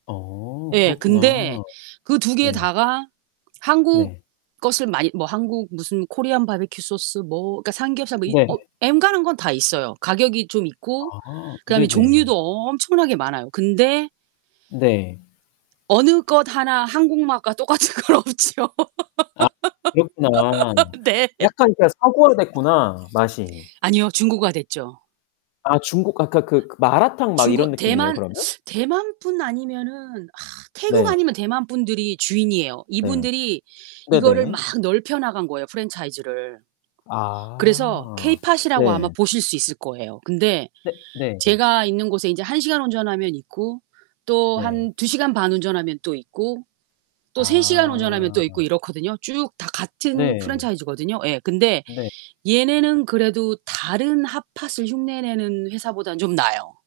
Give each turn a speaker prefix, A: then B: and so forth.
A: 어
B: 예
A: 그렇구나
B: 근데 그 2 개
A: 네.
B: 다가 한국
A: 네.
B: 것을 많이 뭐 한국 무슨 코리안 바비큐 소스 뭐 그러니까 삼겹살 뭐 이 어
A: 네.
B: 엔간한 건 다 있어요. 가격이 좀 있고
A: 아
B: 그다음에
A: 네네.
B: 종류도 엄청나게 많아요. 근데
A: 네.
B: 어느 것 하나 한국 맛과 똑같은 건 없죠.
A: 아 그렇구나.
B: 네.
A: 약간 그러니까 서구화 됐구나 맛이.
B: 아니요, 중국화 됐죠.
A: 아 중국 아 그러니까 그 마라탕 막
B: 중국
A: 이런 느낌이에요,
B: 대만,
A: 그러면?
B: 대만 분 아니면은 태국
A: 네.
B: 아니면 대만 분들이 주인이에요.
A: 네.
B: 이분들이 이거를 막
A: 네네.
B: 넓혀 나간 거예요 프랜차이즈를. 그래서
A: 아
B: 케이팟이라고 아마
A: 네.
B: 보실 수 있을 거예요. 근데
A: 네. 네.
B: 제가 있는 곳에 인제 1 시간 운전하면 있고 또
A: 네.
B: 한 2 시간 반 운전하면 또 있고 또 3 시간 운전하면 또 있고
A: 아.
B: 이렇거든요. 쭉 다 같은
A: 네.
B: 프랜차이즈거든요. 예. 근데
A: 네.
B: 얘네는 그래도 다른 핫팟을 흉내내는 회사보다는 좀 나아요.